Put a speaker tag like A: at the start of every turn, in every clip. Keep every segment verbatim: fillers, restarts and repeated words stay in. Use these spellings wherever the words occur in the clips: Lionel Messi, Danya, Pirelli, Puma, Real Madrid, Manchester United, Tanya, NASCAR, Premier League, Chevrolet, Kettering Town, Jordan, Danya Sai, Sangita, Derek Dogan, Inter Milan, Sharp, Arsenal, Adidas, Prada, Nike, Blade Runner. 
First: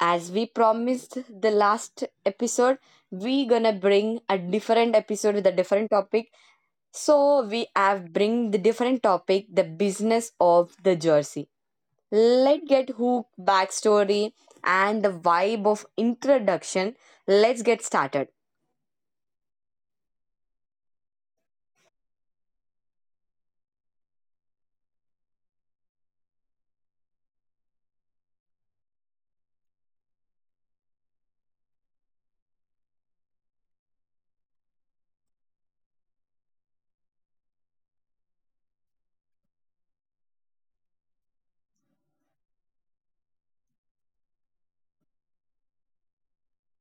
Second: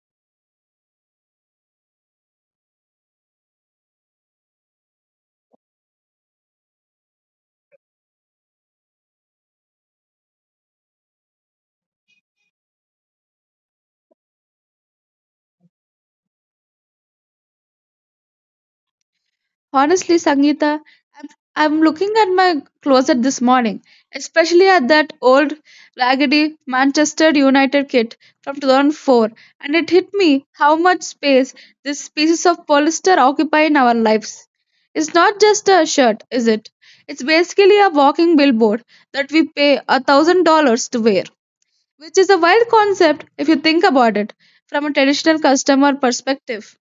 A: as we promised the last episode, we gonna bring a different episode with a different topic. So we have bring the different topic, the business of the jersey. Let's get hook backstory and the vibe of introduction. Let's get started.
B: Honestly, Sangeeta, I'm, I'm looking at my closet this morning, especially at that old raggedy Manchester United kit from two thousand four, and it hit me how much space these pieces of polyester occupy in our lives. It's not just a shirt, is it? It's basically a walking billboard that we pay a thousand dollars to wear, which is a wild concept if you think about it from a traditional customer perspective.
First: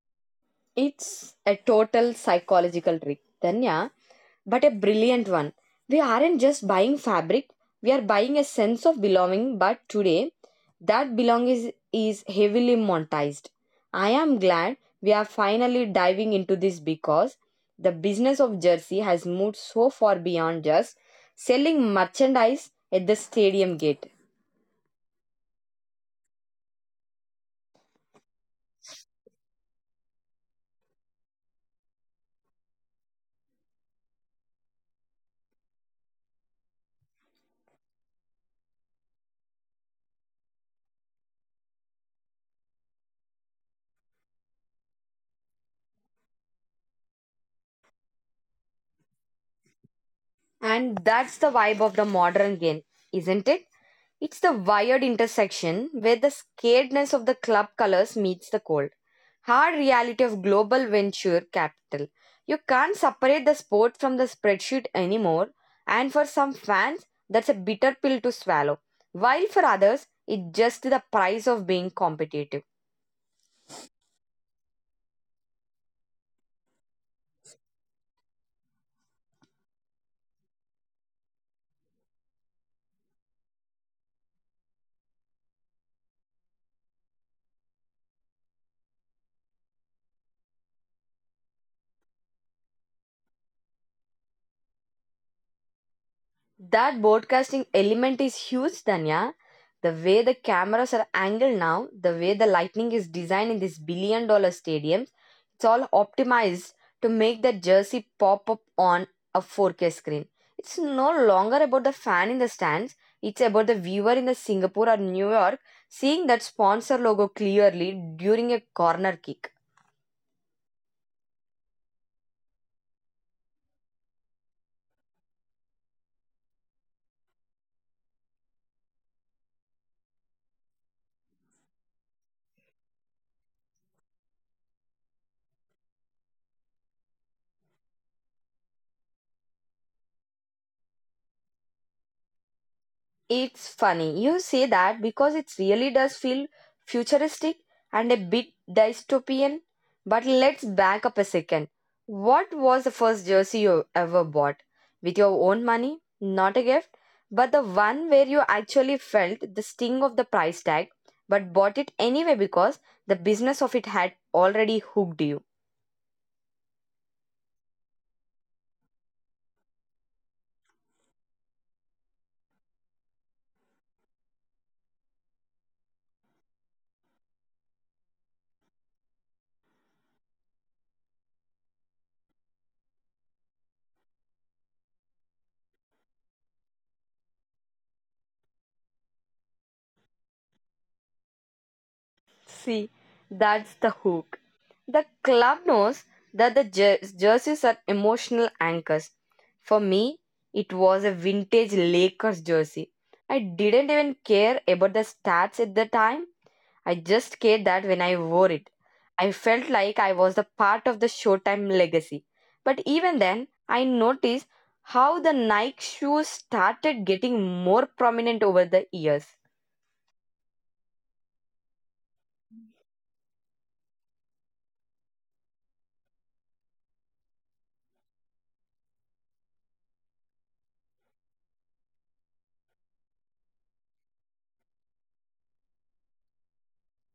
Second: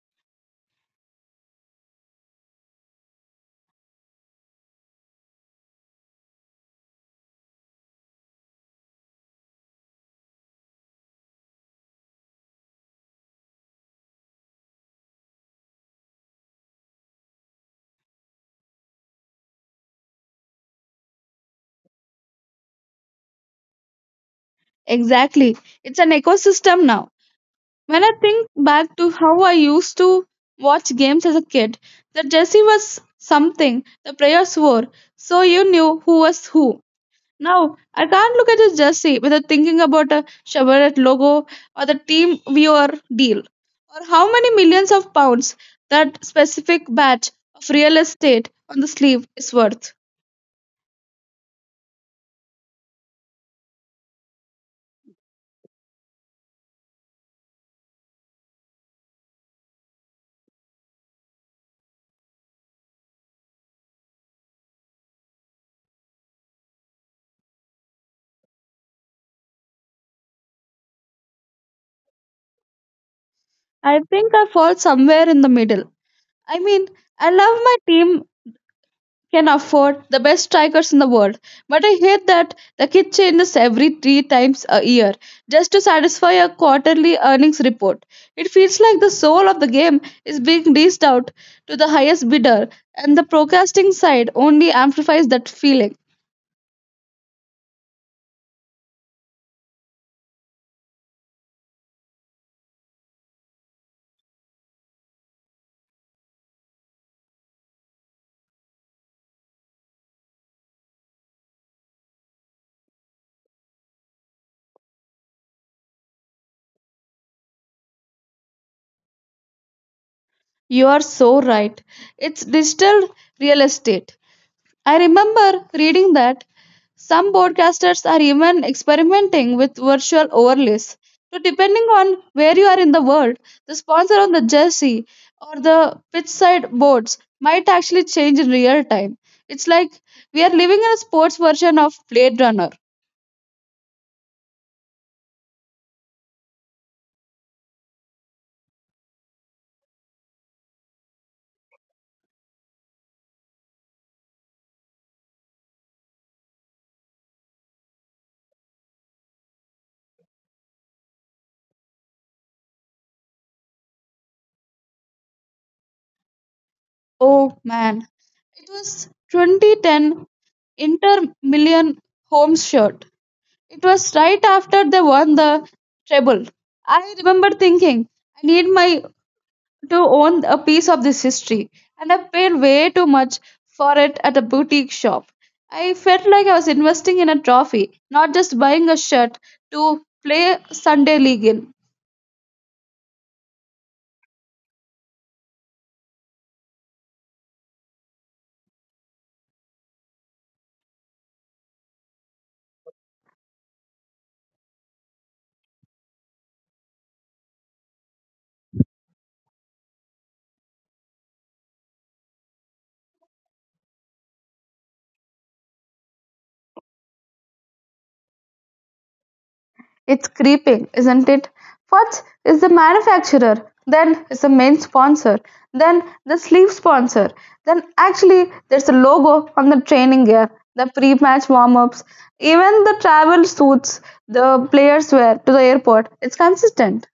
A: It's a total psychological trick, Danya, but a brilliant one. We aren't just buying fabric, we are buying a sense of belonging, but today that belonging is, is heavily monetized. I am glad we are finally diving into this because the business of jersey has moved so far beyond just selling merchandise at the stadium gate.
B: Exactly. It's an ecosystem now. When I think back to how I used to watch games as a kid, the jersey was something the players wore, so you knew who was who. Now, I can't look at a jersey without thinking about a Chevrolet logo or the team we or deal, or how many millions of pounds that specific batch of real estate on the sleeve is worth.
A: And that's the vibe of the modern game, isn't it? It's the wired intersection where the scaredness of the club colors meets the cold, hard reality of global venture capital. You can't separate the sport from the spreadsheet anymore, and for some fans, that's a bitter pill to swallow, while for others, it's just the price of being competitive.
B: I think I fall somewhere in the middle. I mean, I love my team can afford the best strikers in the world. But I hate that the kit changes every three times a year just to satisfy a quarterly earnings report. It feels like the soul of the game is being dished out to the highest bidder, and the procrasting side only amplifies that feeling.
A: That broadcasting element is huge, Tanya. The way the cameras are angled now, the way the lighting is designed in these billion dollar stadiums, it's all optimized to make that jersey pop up on a four K screen. It's no longer about the fan in the stands, it's about the viewer in the Singapore or New York seeing that sponsor logo clearly during a corner kick.
B: You are so right. It's digital real estate. I remember reading that some broadcasters are even experimenting with virtual overlays. So, depending on where you are in the world, the sponsor on the jersey or the pitch side boards might actually change in real time. It's like we are living in a sports version of Blade Runner.
A: It's funny you say that because it really does feel futuristic and a bit dystopian. But let's back up a second. What was the first jersey you ever bought? With your own money? Not a gift, but the one where you actually felt the sting of the price tag, but bought it anyway because the business of it had already hooked you.
B: Oh man, it was twenty ten Inter Million home shirt. It was right after they won the treble. I remember thinking, I need my to own a piece of this history, and I paid way too much for it at a boutique shop. I felt like I was investing in a trophy, not just buying a shirt to play Sunday League in.
A: See, that's the hook. The club knows that the jer- jerseys are emotional anchors. For me, it was a vintage Lakers jersey. I didn't even care about the stats at the time. I just cared that when I wore it, I felt like I was the part of the Showtime legacy. But even then, I noticed how the Nike shoes started getting more prominent over the years.
B: It's creeping, isn't it? First is the manufacturer, then is the main sponsor, then the sleeve sponsor, then actually there's a logo on the training gear, the pre match warm ups, even the travel suits the players wear to the airport. It's consistent.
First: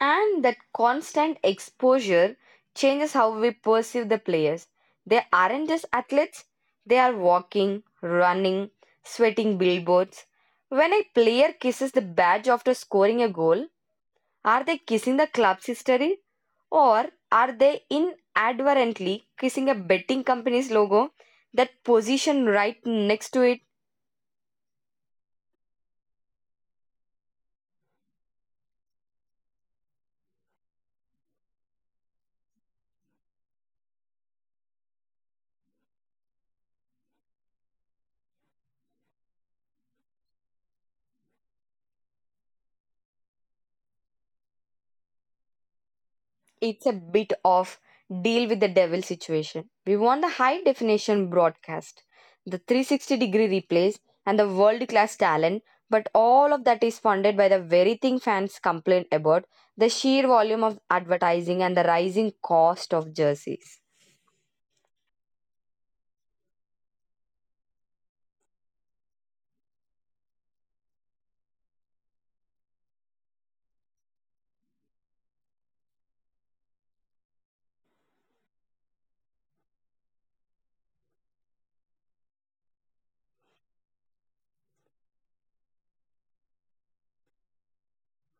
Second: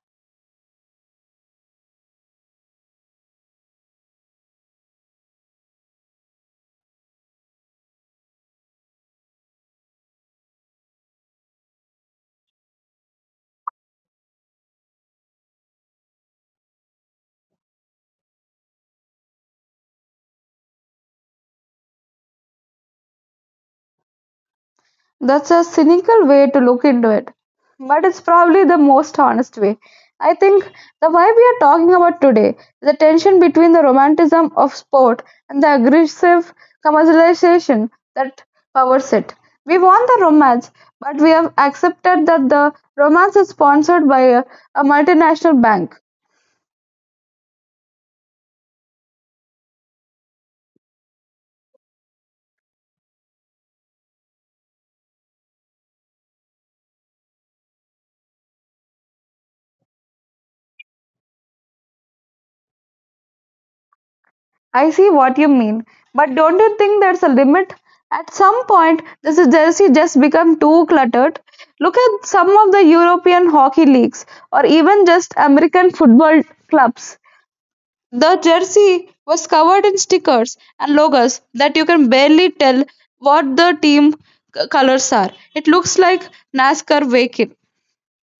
A: And that constant exposure changes how we perceive the players. They aren't just athletes, they are walking, running, sweating billboards. When a player kisses the badge after scoring a goal, are they kissing the club's history? Or are they inadvertently kissing a betting company's logo that positioned right next to it?
B: That's a cynical way to look into it, but it's probably the most honest way. I think the vibe we are talking about today, the tension between the romanticism of sport and the aggressive commercialization that powers it. We want the romance, but we have accepted that the romance is sponsored by a, a multinational bank.
A: It's a bit of deal with the devil situation. We want the high definition broadcast, the three hundred sixty degree replays, and the world class talent, but all of that is funded by the very thing fans complain about the sheer volume of advertising and the rising cost of jerseys.
B: I see what you mean, but don't you think there's a limit? At some point, the jersey just become too cluttered. Look at some of the European hockey leagues, or even just American football clubs. The jersey was covered in stickers and logos that you can barely tell what the team colors are. It looks like NASCAR vehicle.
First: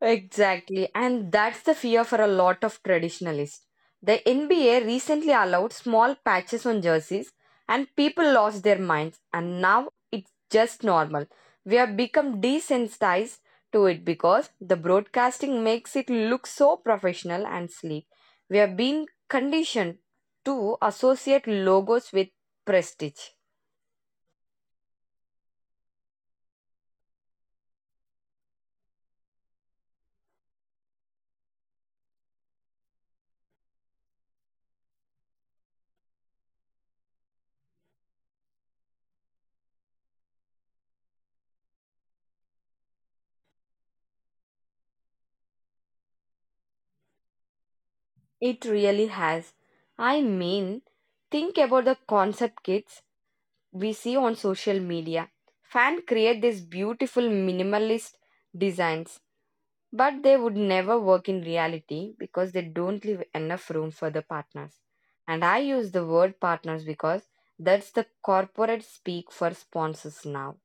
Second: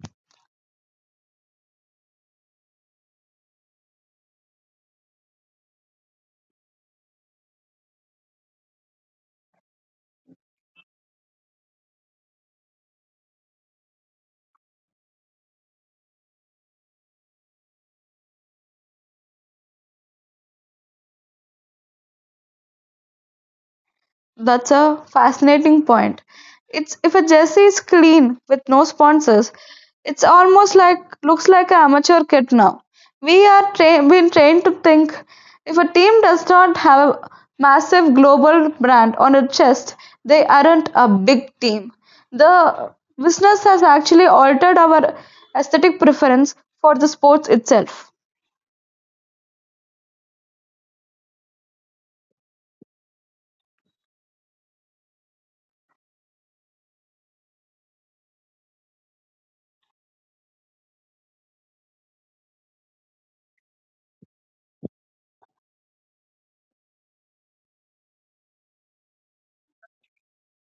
A: Exactly, and that's the fear for a lot of traditionalists. The N B A recently allowed small patches on jerseys, and people lost their minds, and now it's just normal. We have become desensitized to it because the broadcasting makes it look so professional and sleek. We have been conditioned to associate logos with prestige.
B: That's a fascinating point. It's if a jersey is clean with no sponsors, it's almost like looks like an amateur kit now. We are tra- been trained to think if a team does not have a massive global brand on its chest, they aren't a big team. The business has actually altered our aesthetic preference for the sports itself.
A: It really has. I mean, think about the concept kits we see on social media. Fans create these beautiful minimalist designs, but they would never work in reality because they don't leave enough room for the partners. And I use the word partners because that's the corporate speak for sponsors now.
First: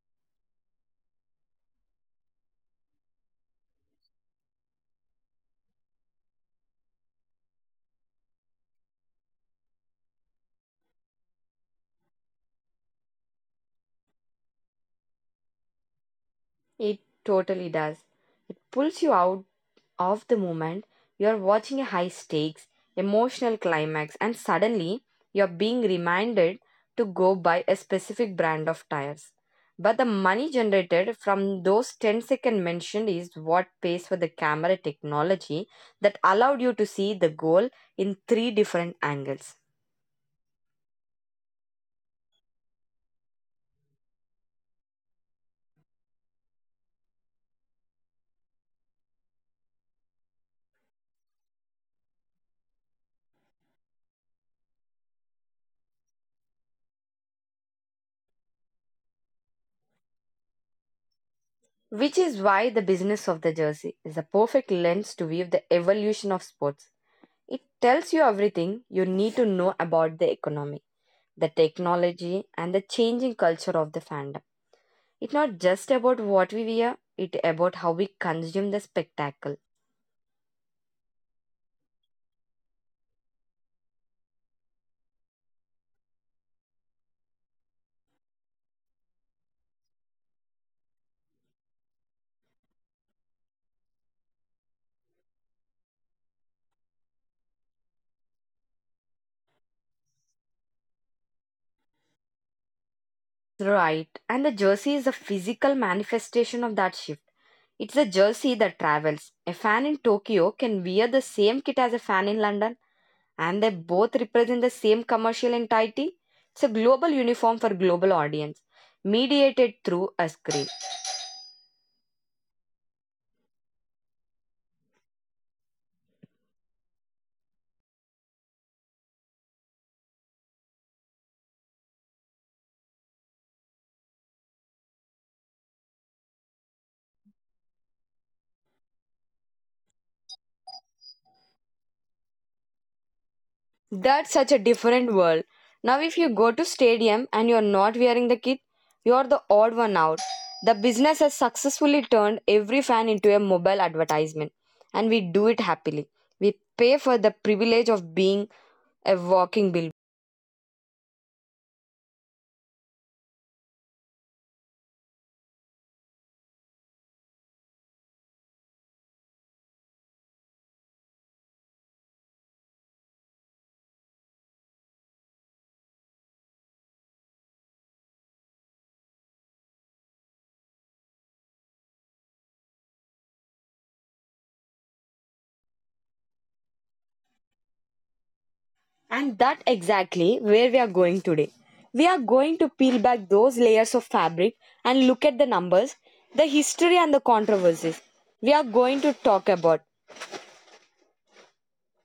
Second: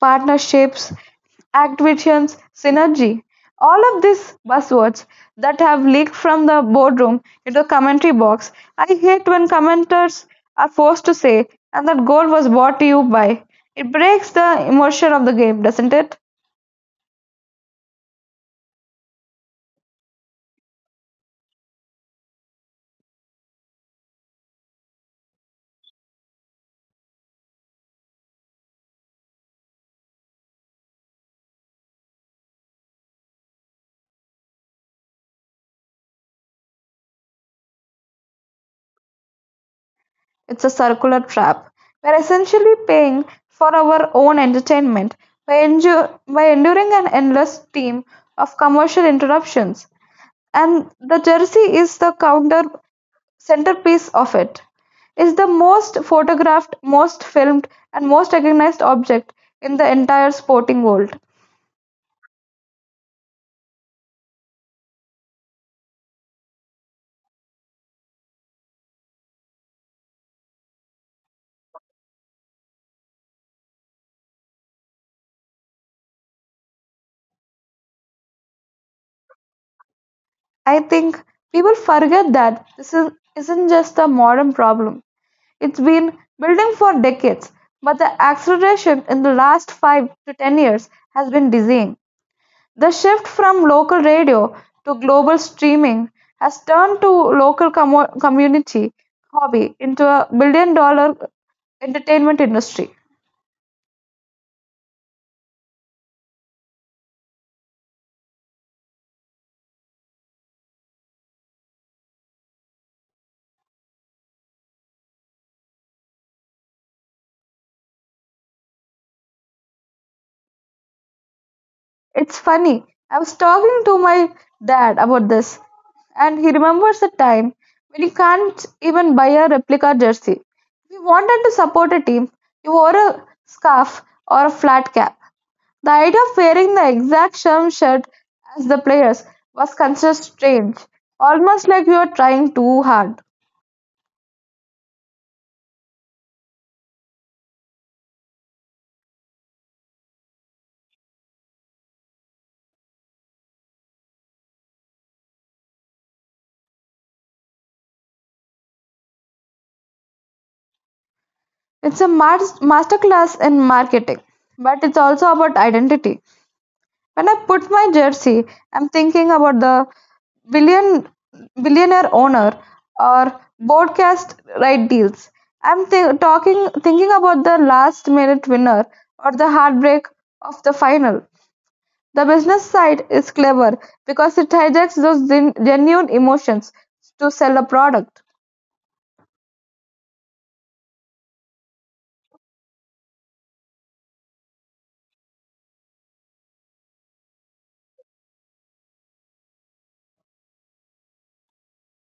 B: Partnerships, activations, synergy. All of these buzzwords that have leaked from the boardroom into the commentary box. I hate when commenters are forced to say, and that goal was bought to you by. It breaks the immersion of the game, doesn't it?
A: It totally does. It pulls you out of the moment you're watching a high stakes emotional climax and suddenly you're being reminded to go buy a specific brand of tires but the money generated from those ten second mentioned is what pays for the camera technology that allowed you to see the goal in three different angles
B: It's a circular trap. We're essentially paying for our own entertainment by, endu- by enduring an endless stream of commercial interruptions. And the jersey is the counter centerpiece of it. It's the most photographed, most filmed, and most recognized object in the entire sporting world.
A: which is why the business of the jersey is a perfect lens to view the evolution of sports it tells you everything you need to know about the economy the technology and the changing culture of the fandom. It's not just about what we wear, it's about how we consume the spectacle.
B: I think people forget that this is, isn't just a modern problem. It's been building for decades, but the acceleration in the last five to ten years has been dizzying. The shift from local radio to global streaming has turned to local commo community hobby into a billion dollar entertainment industry.
A: Right. And the jersey is a physical manifestation of that shift. It's a jersey that travels. A fan in Tokyo can wear the same kit as a fan in London, and they both represent the same commercial entity. It's a global uniform for global audience, mediated through a screen.
B: It's funny. I was talking to my dad about this, and he remembers a time when you can't even buy a replica jersey. If you wanted to support a team, you wore a scarf or a flat cap. The idea of wearing the exact same shirt as the players was considered strange, almost like you were trying too hard.
A: That's such a different world. Now, if you go to stadium and you're not wearing the kit, you're the odd one out. The business has successfully turned every fan into a mobile advertisement, and we do it happily. We pay for the privilege of being a walking bill.
B: It's a mas- masterclass in marketing, but it's also about identity. When I put my jersey, I'm thinking about the billion billionaire owner or broadcast right deals. I'm thi- talking thinking about the last minute winner or the heartbreak of the final. The business side is clever because it hijacks those gen- genuine emotions to sell a product.
A: And that exactly where we are going today. We are going to peel back those layers of fabric and look at the numbers, the history and the controversies we are going to talk about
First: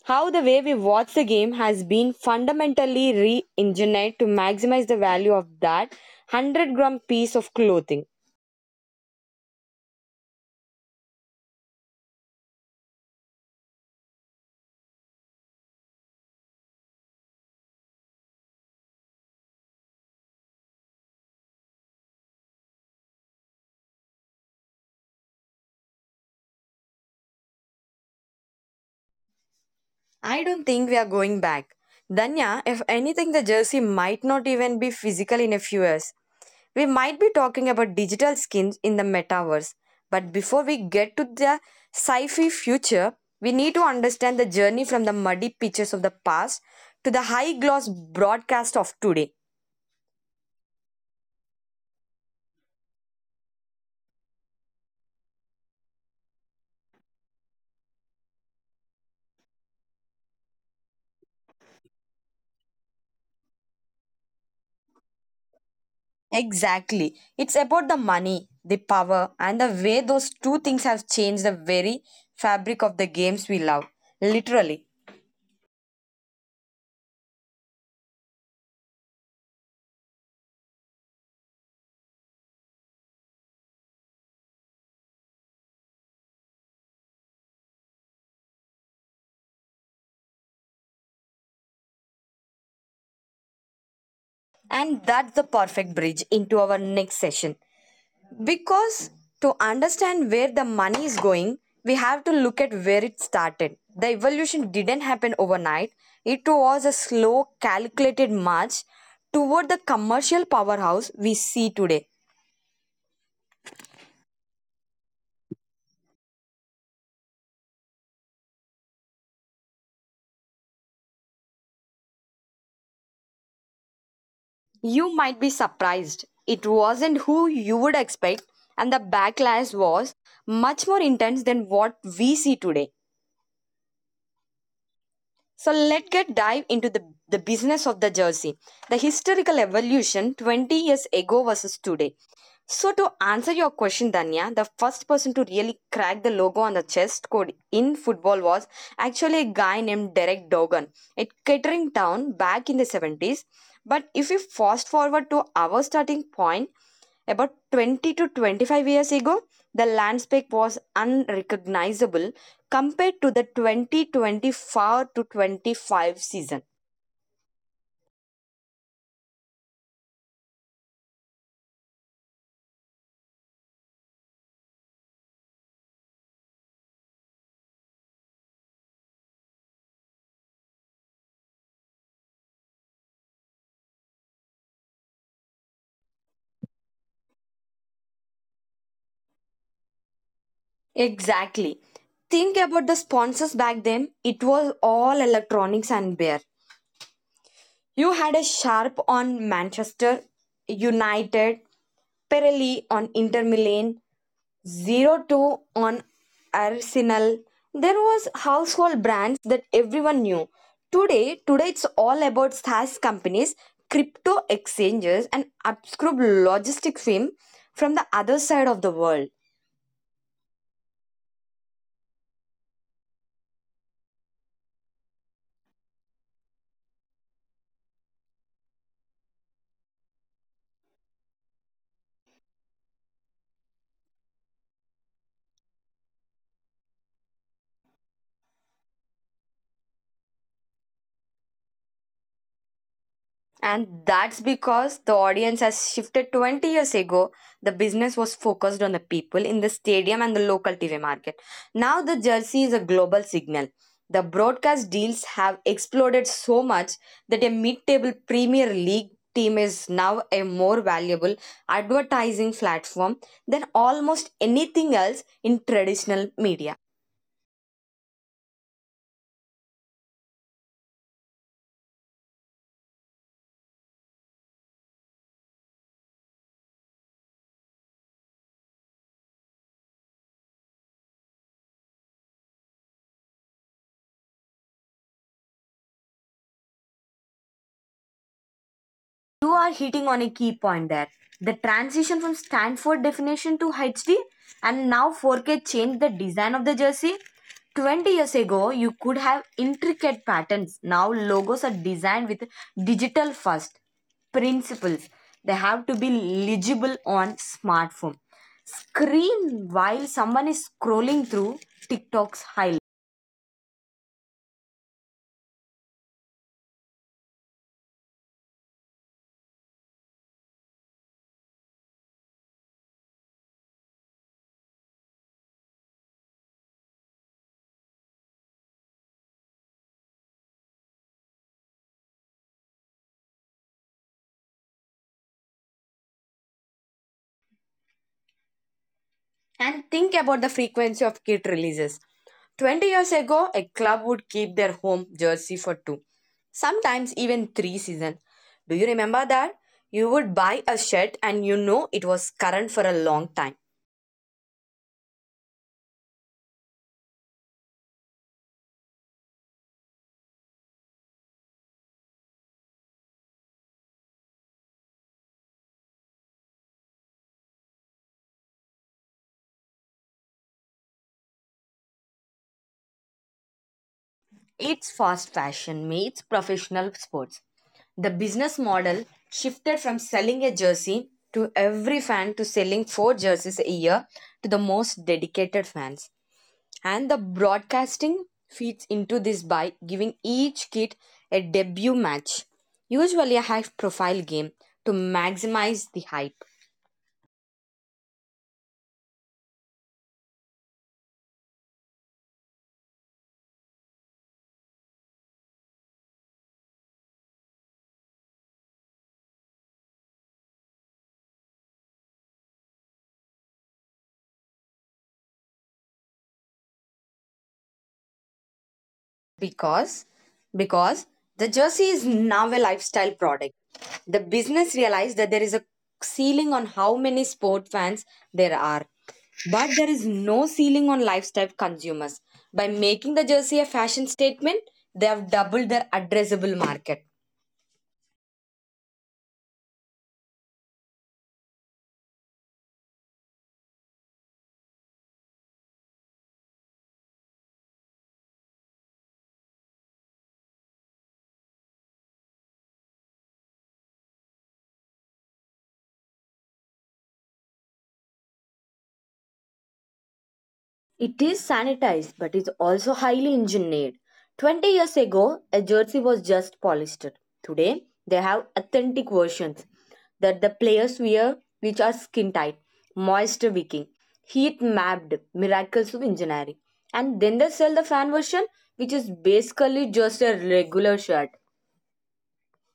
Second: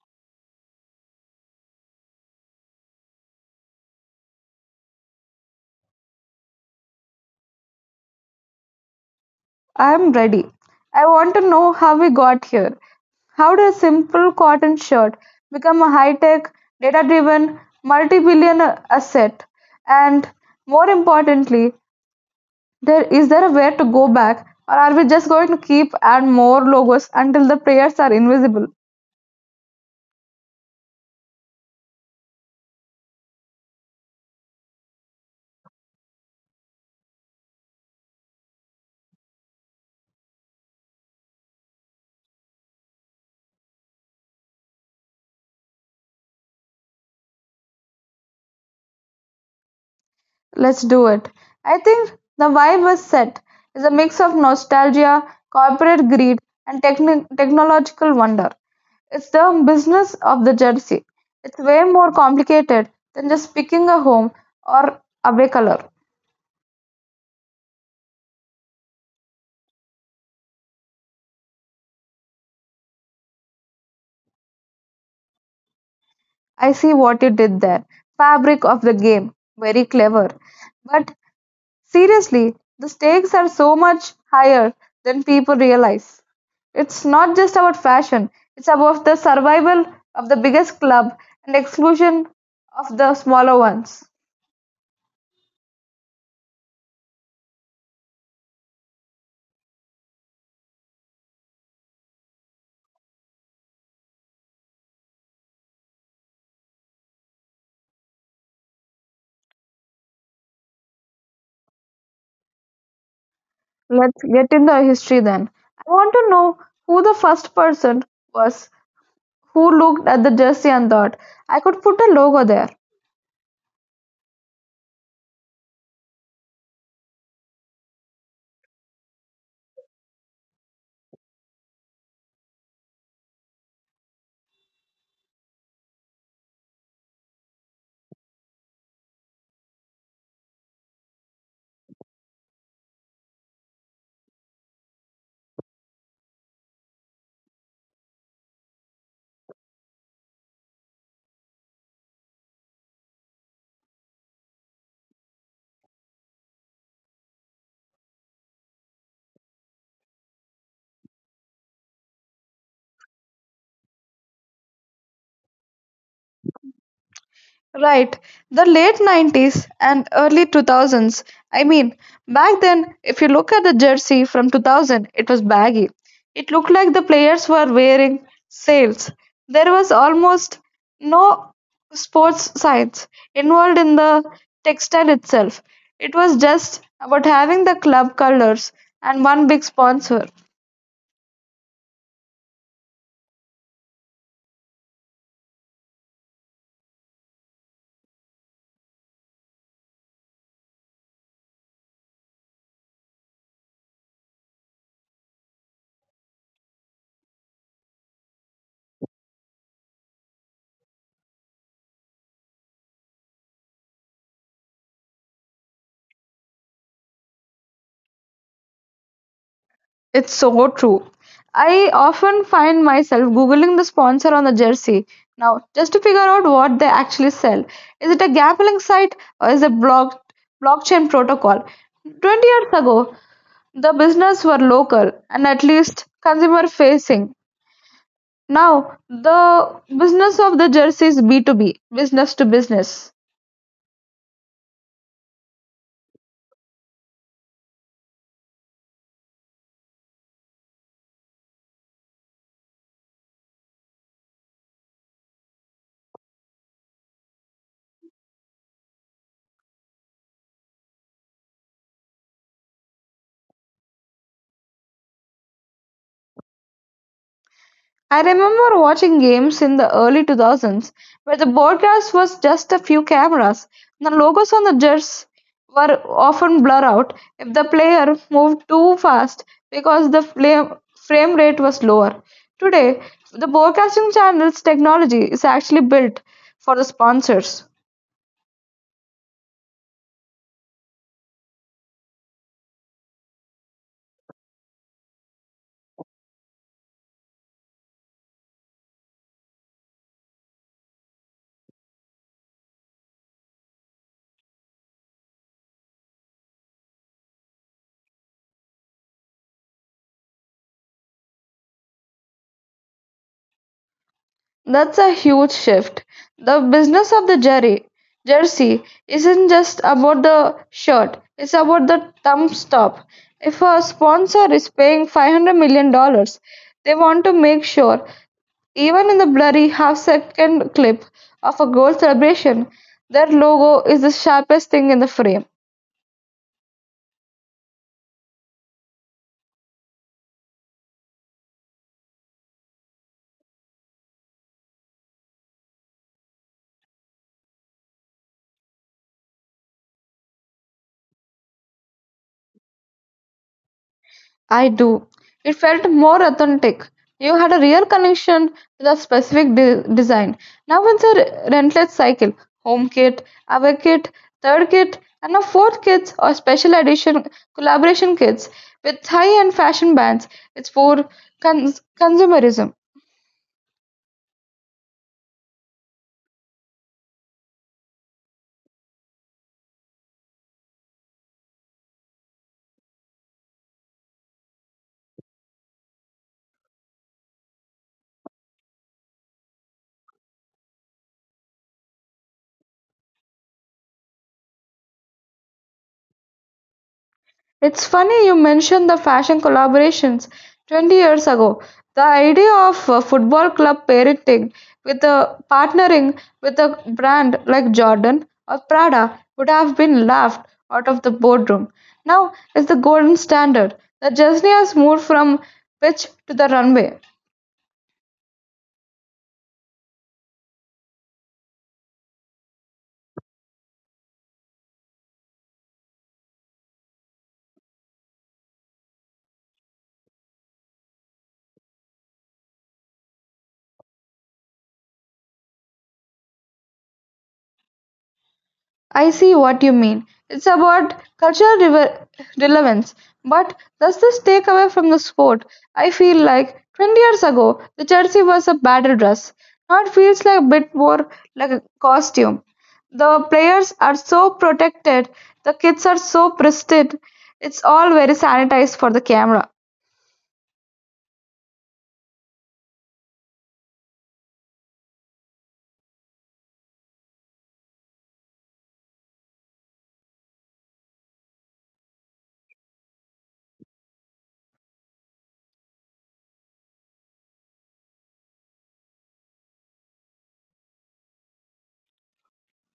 A: how the way we watch the game has been fundamentally re engineered to maximize the value of that one hundred gram piece of clothing.
B: I'm ready. I want to know how we got here. How did a simple cotton shirt become a high tech, data driven, multi billion asset? And more importantly, there, is there a way to go back, or are we just going to keep add more logos until the prayers are invisible?
A: I don't think we are going back. Danya, if anything, the jersey might not even be physical in a few years. We might be talking about digital skins in the metaverse. But before we get to the sci fi future, we need to understand the journey from the muddy pitches of the past to the high gloss broadcast of today.
B: Let's do it. I think the vibe was set is a mix of nostalgia, corporate greed, and techni- technological wonder. It's the business of the jersey. It's way more complicated than just picking a home or away color.
A: Exactly. It's about the money, the power, and the way those two things have changed the very fabric of the games we love, literally.
B: I see what you did there. Fabric of the game. Very clever. But seriously, the stakes are so much higher than people realize. It's not just about fashion, it's about the survival of the biggest club and exclusion of the smaller ones.
A: And that's the perfect bridge into our next session. Because to understand where the money is going, we have to look at where it started. The evolution didn't happen overnight, it was a slow, calculated march toward the commercial powerhouse we see today.
B: Let's get in the history then. I want to know who the first person was who looked at the jersey and thought, I could put a logo there.
A: You might be surprised. It wasn't who you would expect, and the backlash was much more intense than what we see today. So let's get dive into the, the business of the jersey, the historical evolution twenty years ago versus today. So to answer your question, Danya, the first person to really crack the logo on the chest code in football was actually a guy named Derek Dogan at Kettering Town back in the seventies. But if we fast forward to our starting point, about twenty to twenty-five years ago, the landscape was unrecognizable compared to the twenty twenty-four to twenty-five season.
B: Right. The late nineties and early two thousands. I mean, back then, if you look at the jersey from two thousand, it was baggy. It looked like the players were wearing sails. There was almost no sports science involved in the textile itself. It was just about having the club colors and one big sponsor.
A: Exactly. Think about the sponsors back then. It was all electronics and beer. You had a sharp on Manchester United, Pirelli on Inter Milan, Zero two on Arsenal, there was household brands that everyone knew. Today, today it's all about SaaS companies, crypto exchanges, and obscure logistics firm from the other side of the world.
B: It's so true. I often find myself googling the sponsor on the jersey now just to figure out what they actually sell. Is it a gambling site or is it block blockchain protocol? twenty years ago, the business were local and at least consumer facing. Now, the business of the jersey is B two B, business to business.
A: And that's because the audience has shifted twenty years ago. The business was focused on the people in the stadium and the local T V market. Now the jersey is a global signal. The broadcast deals have exploded so much that a mid table Premier League team is now a more valuable advertising platform than almost anything else in traditional media.
B: I remember watching games in the early two thousands where the broadcast was just a few cameras. The logos on the jerseys were often blurred out if the player moved too fast because the flame- frame rate was lower. Today, the broadcasting channel's technology is actually built for the sponsors.
A: You are hitting on a key point there. The transition from Stanford definition to H D and now four K changed the design of the jersey. twenty years ago, you could have intricate patterns. Now, logos are designed with digital first principles. They have to be legible on smartphone. Screen while someone is scrolling through TikTok's highlights.
B: That's a huge shift. The business of the jerry jersey isn't just about the shirt, it's about the thumb stop. If a sponsor is paying five hundred million dollars, dollars, they want to make sure, even in the blurry half second clip of a goal celebration, their logo is the sharpest thing in the frame.
A: And think about the frequency of kit releases. twenty years ago, a club would keep their home jersey for two, sometimes even three seasons. Do you remember that? You would buy a shirt and you know it was current for a long time.
B: I do. It felt more authentic. You had a real connection with a specific de- design. Now it's a re- relentless cycle. Home kit, away kit, third kit, and a fourth kit or special edition collaboration kits with high-end fashion brands. It's for cons- consumerism.
A: It's fast fashion meets professional sports. The business model shifted from selling a jersey to every fan to selling four jerseys a year to the most dedicated fans. And the broadcasting feeds into this by giving each kid a debut match, usually a high profile game, to maximize the hype.
B: It's funny you mentioned the fashion collaborations twenty years ago. The idea of a football club parenting with a partnering with a brand like Jordan or Prada would have been laughed out of the boardroom. Now it's the golden standard. The jersey has moved from pitch to the runway.
A: Because because the jersey is now a lifestyle product. The business realized that there is a ceiling on how many sport fans there are. But there is no ceiling on lifestyle consumers. By making the jersey a fashion statement, they have doubled their addressable market.
B: I see what you mean. It's about cultural rever relevance. But does this take away from the sport? I feel like twenty years ago, the jersey was a battle dress. Now it feels like a bit more like a costume. The players are so protected, the kids are so pristine. It's all very sanitized for the camera.
A: It is sanitized but is also highly engineered. twenty years ago, a jersey was just polyester. Today, they have authentic versions that the players wear, which are skin tight, moisture wicking, heat mapped, miracles of engineering. And then they sell the fan version, which is basically just a regular shirt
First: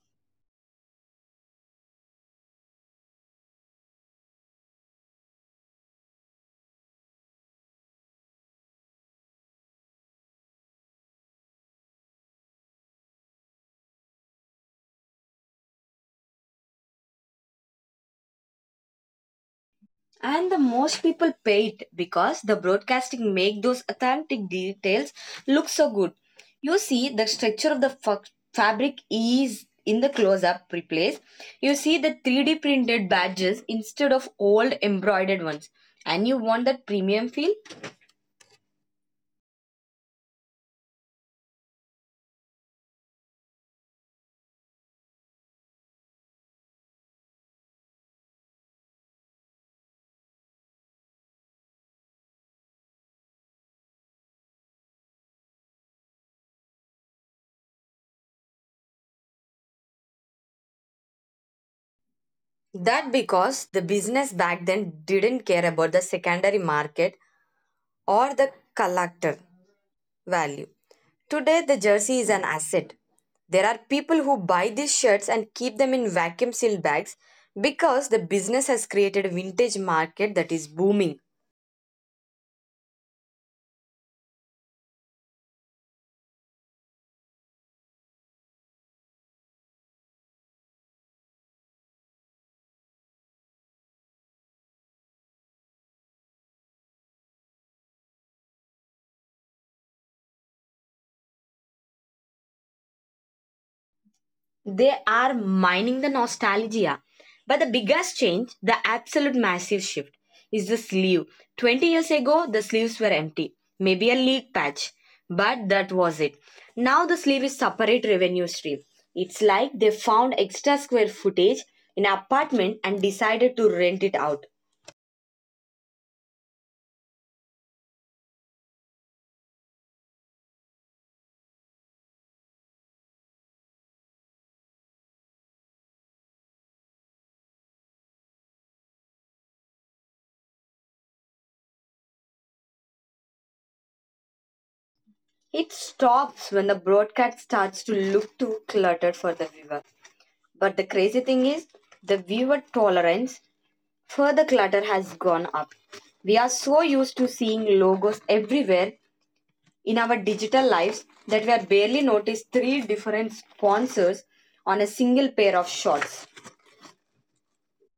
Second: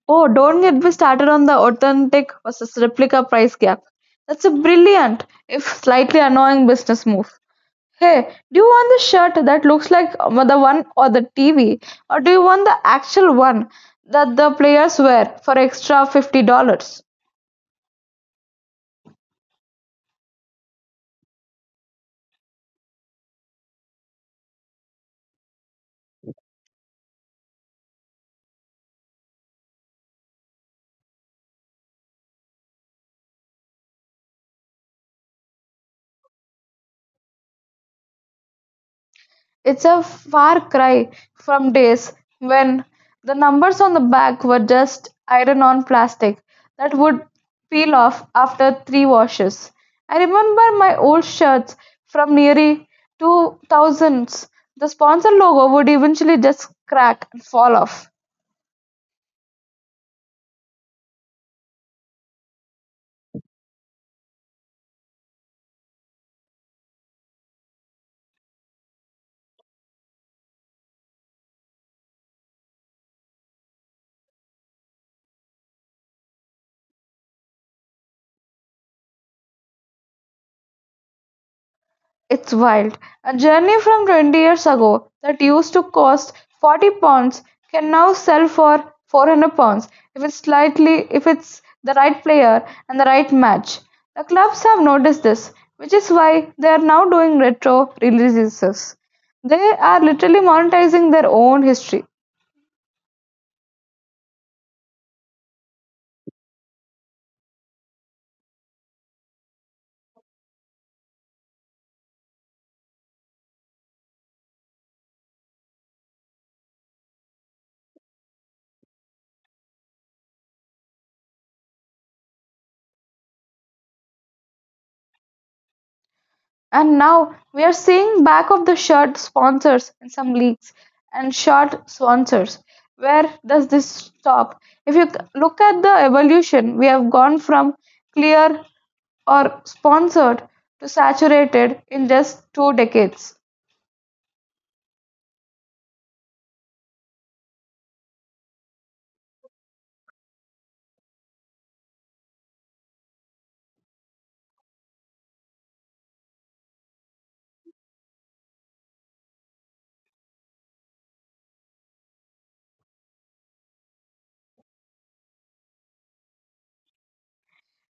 B: Oh, don't get me started on the authentic versus replica price gap. That's a brilliant, if slightly annoying, business move. Hey, do you want the shirt that looks like um, the one or the T V, or do you want the actual one that the players wear for extra fifty dollars?
A: and the most people pay it because the broadcasting make those authentic details look so good you see the structure of the fa- fabric is in the close up replace you see the three D printed badges instead of old embroidered ones and you want that premium feel
B: It's a far cry from days when the numbers on the back were just iron on plastic that would peel off after three washes. I remember my old shirts from nearly two thousands. The sponsor logo would eventually just crack and fall off.
A: that because the business back then didn't care about the secondary market or the collector value. Today, the jersey is an asset. There are people who buy these shirts and keep them in vacuum sealed bags because the business has created a vintage market that is booming.
B: It's wild. A journey from twenty years ago that used to cost forty pounds can now sell for four hundred pounds if it's slightly if it's the right player and the right match. The clubs have noticed this, which is why they are now doing retro releases. They are literally monetizing their own history.
A: They are mining the nostalgia. But the biggest change, the absolute massive shift, is the sleeve. twenty years ago, the sleeves were empty, maybe a leak patch, but that was it. Now the sleeve is separate revenue stream. It's like they found extra square footage in an apartment and decided to rent it out.
B: And now we are seeing back of the shirt sponsors in some leagues and shirt sponsors. Where does this stop? If you c- look at the evolution, we have gone from clear or sponsored to saturated in just two decades.
A: It stops when the broadcast starts to look too cluttered for the viewer. But the crazy thing is, the viewer tolerance further clutter has gone up. We are so used to seeing logos everywhere in our digital lives that we are barely notice three different sponsors on a single pair of shorts.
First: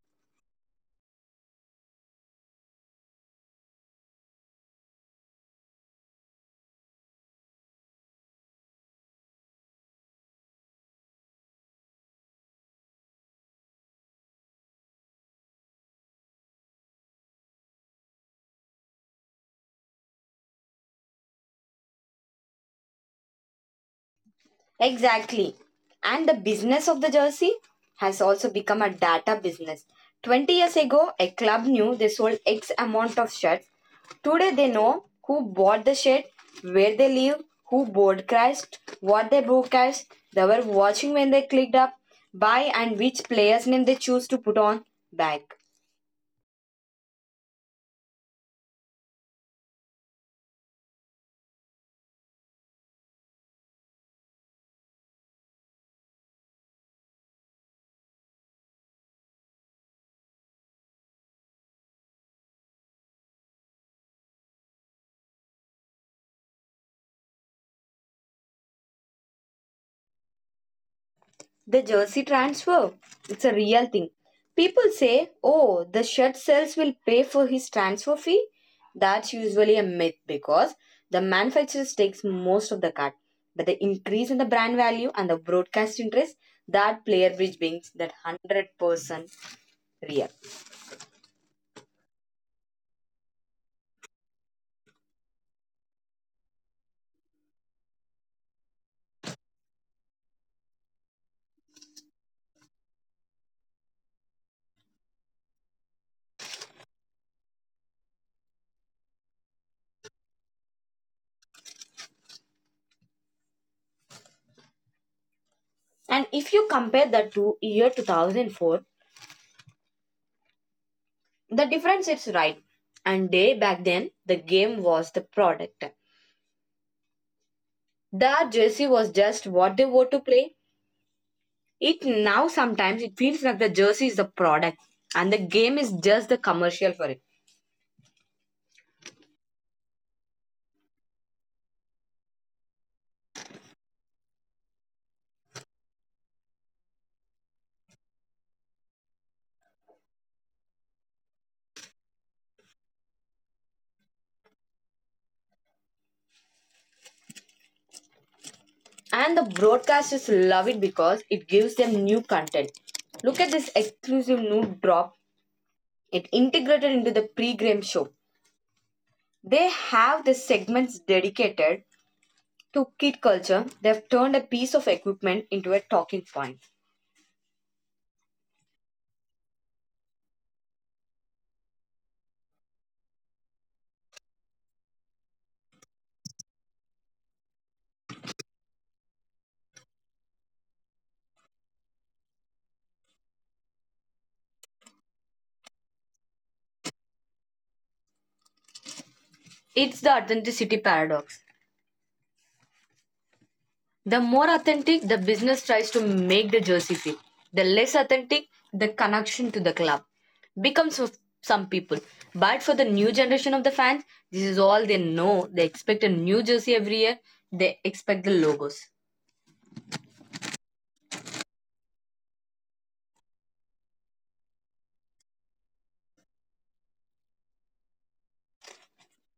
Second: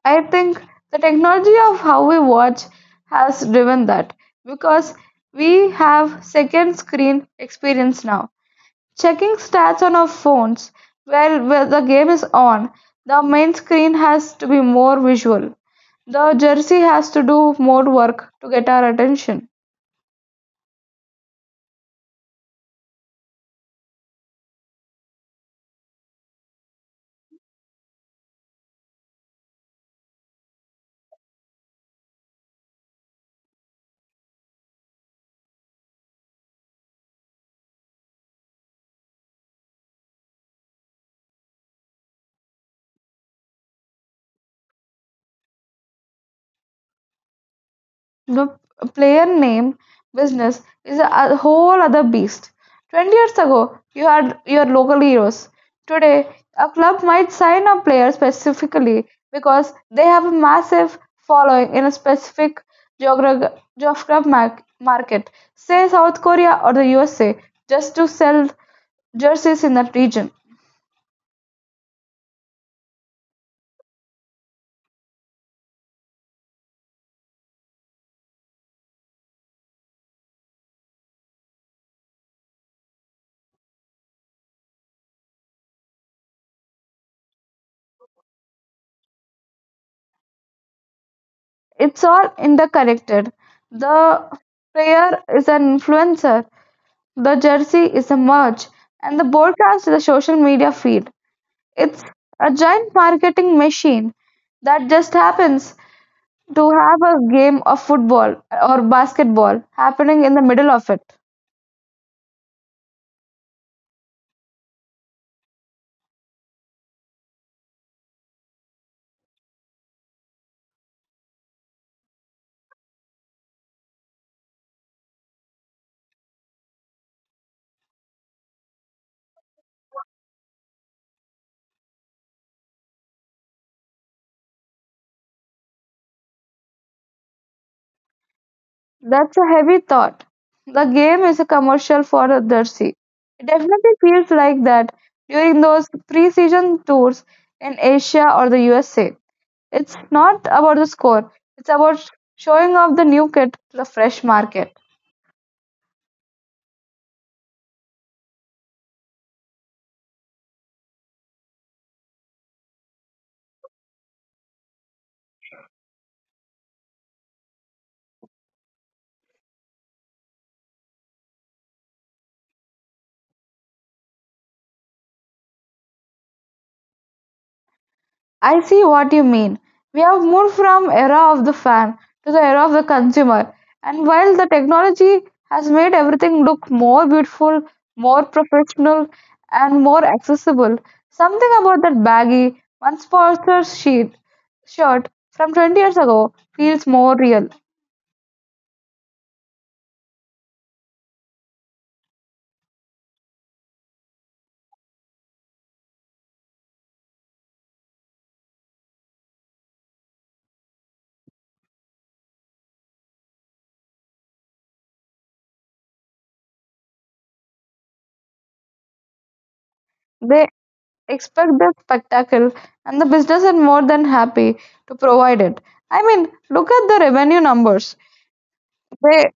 B: I think the technology of how we watch has driven that because we have second screen experience now. Checking stats on our phones while while the game is on, the main screen has to be more visual. The jersey has to do more work to get our attention.
A: Exactly. And the business of the jersey has also become a data business. twenty years ago, a club knew they sold X amount of shirts. Today, they know who bought the shirt, where they live, who broadcast, what they broadcast, they were watching when they clicked up, buy, and which player's name they choose to put on back.
B: The player name business is a a whole other beast. twenty years ago, you had your local heroes. Today, a club might sign a player specifically because they have a massive following in a specific geographic market, say South Korea or the U S A, just to sell jerseys in that region.
A: The jersey transfer, it's a real thing. People say, oh, the shirt sales will pay for his transfer fee. That's usually a myth because the manufacturers takes most of the cut. But the increase in the brand value and the broadcast interest, that player which brings that one hundred percent real.
B: It's all interconnected. The player is an influencer. The jersey is a merch, and the broadcast is a social media feed. It's a giant marketing machine that just happens to have a game of football or basketball happening in the middle of it.
A: And if you compare that to year two thousand four, the difference is right. And day back then, the game was the product. That jersey was just what they were to play. It now sometimes it feels like the jersey is the product and the game is just the commercial for it.
B: That's a heavy thought. The game is a commercial for the jersey. It definitely feels like that during those pre-season tours in Asia or the U S A. It's not about the score, it's about showing off the new kit to the fresh market.
A: And the broadcasters love it because it gives them new content. Look at this exclusive new drop. It integrated into the pre-game show. They have the segments dedicated to kid culture. They've turned a piece of equipment into a talking point.
B: I see what you mean. We have moved from era of the fan to the era of the consumer. And while the technology has made everything look more beautiful, more professional, and more accessible, something about that baggy one-sponsor sheet shirt from twenty years ago feels more real.
A: It's the authenticity paradox. The more authentic the business tries to make the jersey feel, the less authentic the connection to the club becomes for some people. But for the new generation of the fans, this is all they know. They expect a new jersey every year, they expect the logos.
B: They expect the spectacle, and the business is more than happy to provide it. I mean, look at the revenue numbers. They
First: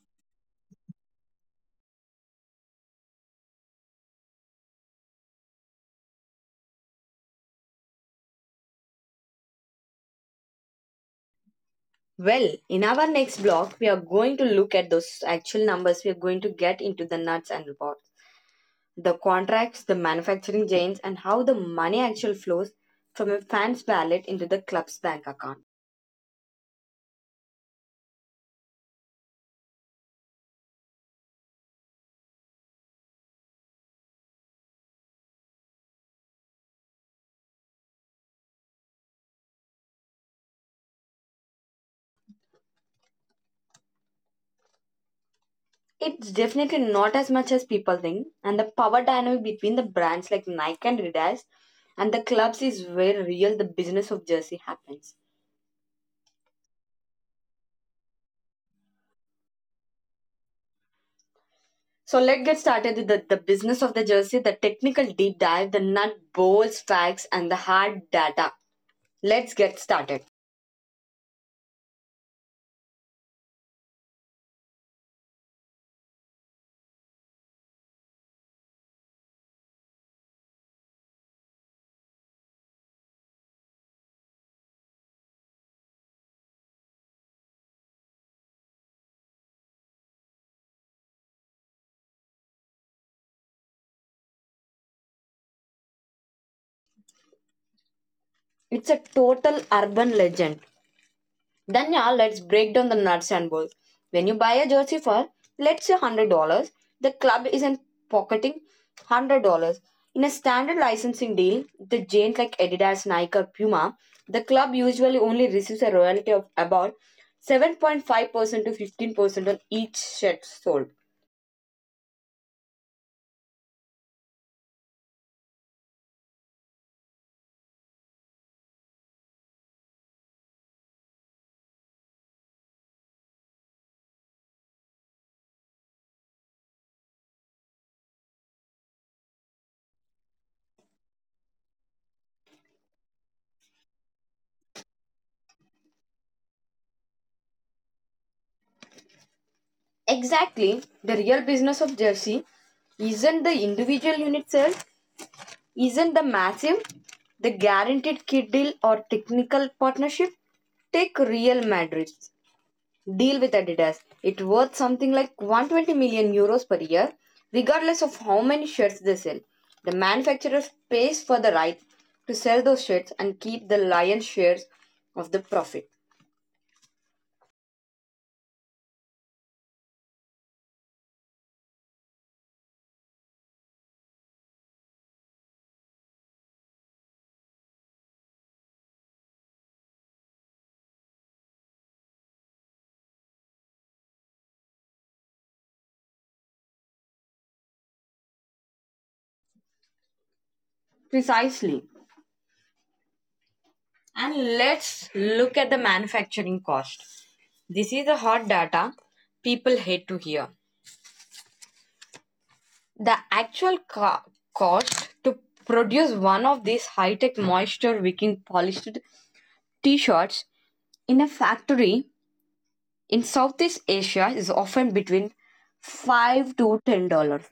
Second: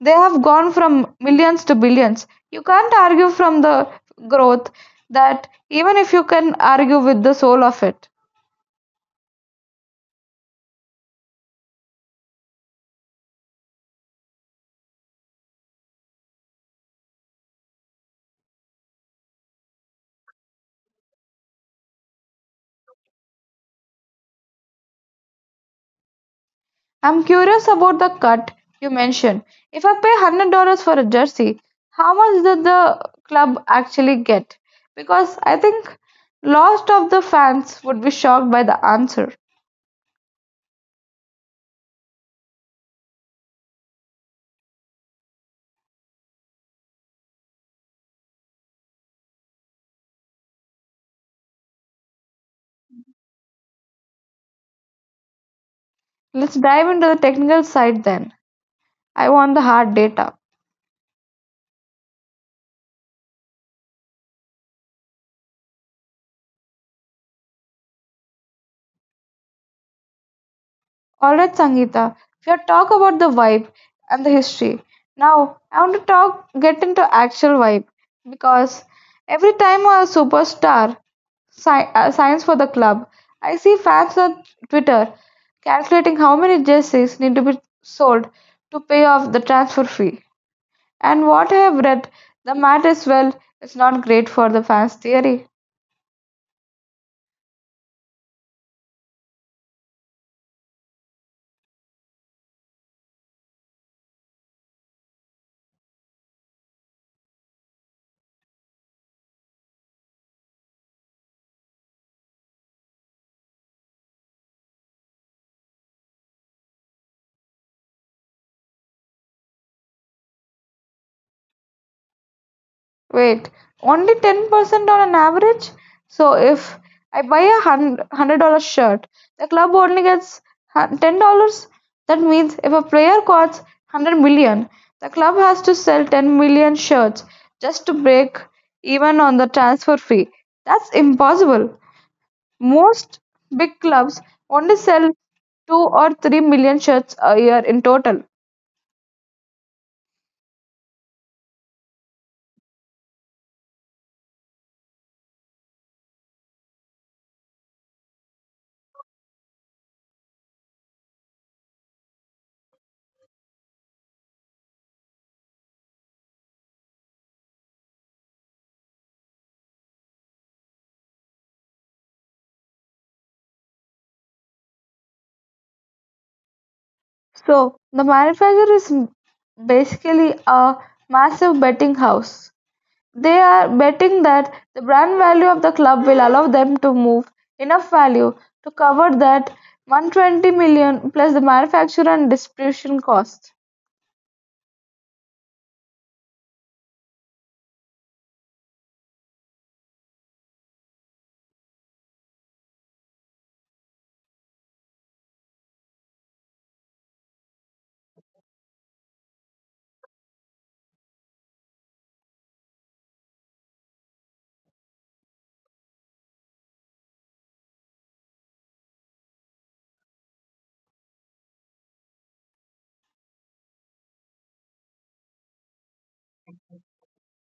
B: They have gone from millions to billions. You can't argue from the growth that, even if you can argue with the soul of it.
A: Well, in our next block, we are going to look at those actual numbers. We are going to get into the nuts and bolts, the contracts, the manufacturing chains, and how the money actually flows from a fan's wallet into the club's bank account.
B: I'm curious about the cut you mentioned. If I pay one hundred dollars for a jersey, how much did the club actually get? Because I think lost of the fans would be shocked by the answer.
A: It's definitely not as much as people think, and the power dynamic between the brands like Nike and Adidas and the clubs is where real the business of jersey happens.
B: Let's dive into the technical side then. I want the hard data.
A: So let's get started with the, the business of the jersey, the technical deep dive, the nut bolts facts, and the hard data. Let's get started.
B: All right, Sangeeta. We have talked about the vibe and the history. Now I want to talk, get into actual vibe because every time a superstar si- uh, signs for the club, I see fans on Twitter calculating how many jerseys need to be sold to pay off the transfer fee. And what I have read, the math is, well, it's not great for the fans' theory.
A: It's a total urban legend. Then yeah, let's break down the nuts and bolts. When you buy a jersey for let's say hundred dollars, the club isn't pocketing hundred dollars. In a standard licensing deal, the giant like Adidas, Nike, or Puma, the club usually only receives a royalty of about seven point five percent to fifteen percent on each shirt sold.
B: Wait, only ten percent on an average? So if I buy a hun- a hundred dollars shirt, the club only gets hun- ten dollars. That means if a player costs one hundred million, the club has to sell ten million shirts just to break even on the transfer fee. That's impossible. Most big clubs only sell two or three million shirts a year in total.
A: Exactly, the real business of jersey isn't the individual unit sale, isn't the maxim the guaranteed kid deal or technical partnership? Take Real Madrid deal with Adidas. It worth something like 120 million euros per year, regardless of how many shirts they sell. The manufacturer pays for the right to sell those shirts and keep the lion's shares of the profit.
B: So the manufacturer is m- basically a massive betting house. They are betting that the brand value of the club will allow them to move enough value to cover that one hundred twenty million plus the manufacturer and distribution cost.
A: Precisely. And let's look at the manufacturing cost. This is the hot data people hate to hear. The actual co- cost to produce one of these high tech moisture wicking polished t shirts in a factory in Southeast Asia is often between five to ten dollars.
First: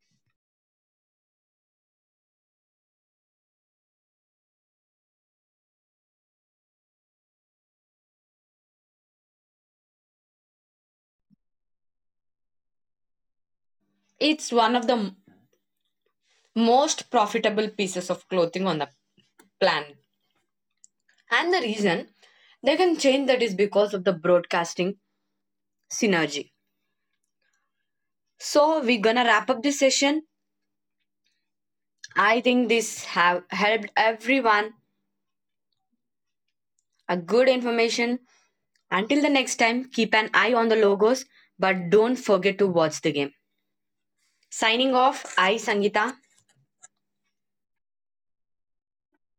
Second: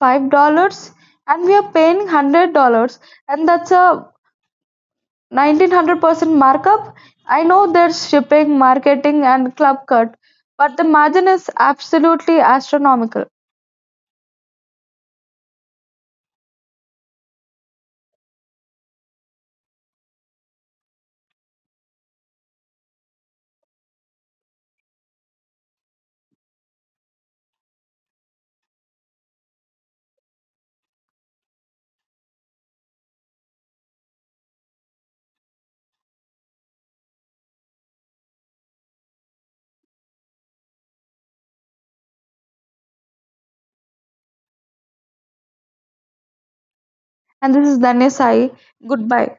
B: Five dollars and we are paying one hundred dollars and that's a nineteen hundred percent markup. I know there's shipping, marketing and club cut, but the margin is absolutely astronomical.
A: It's one of the m- most profitable pieces of clothing on the planet. And the reason they can change that is because of the broadcasting synergy. So we're gonna wrap up this session. I think this have helped everyone a good information. Until the next time, keep an eye on the logos, but don't forget to watch the game. Signing off, I Sangita.
B: And this is Danya Sai. Goodbye.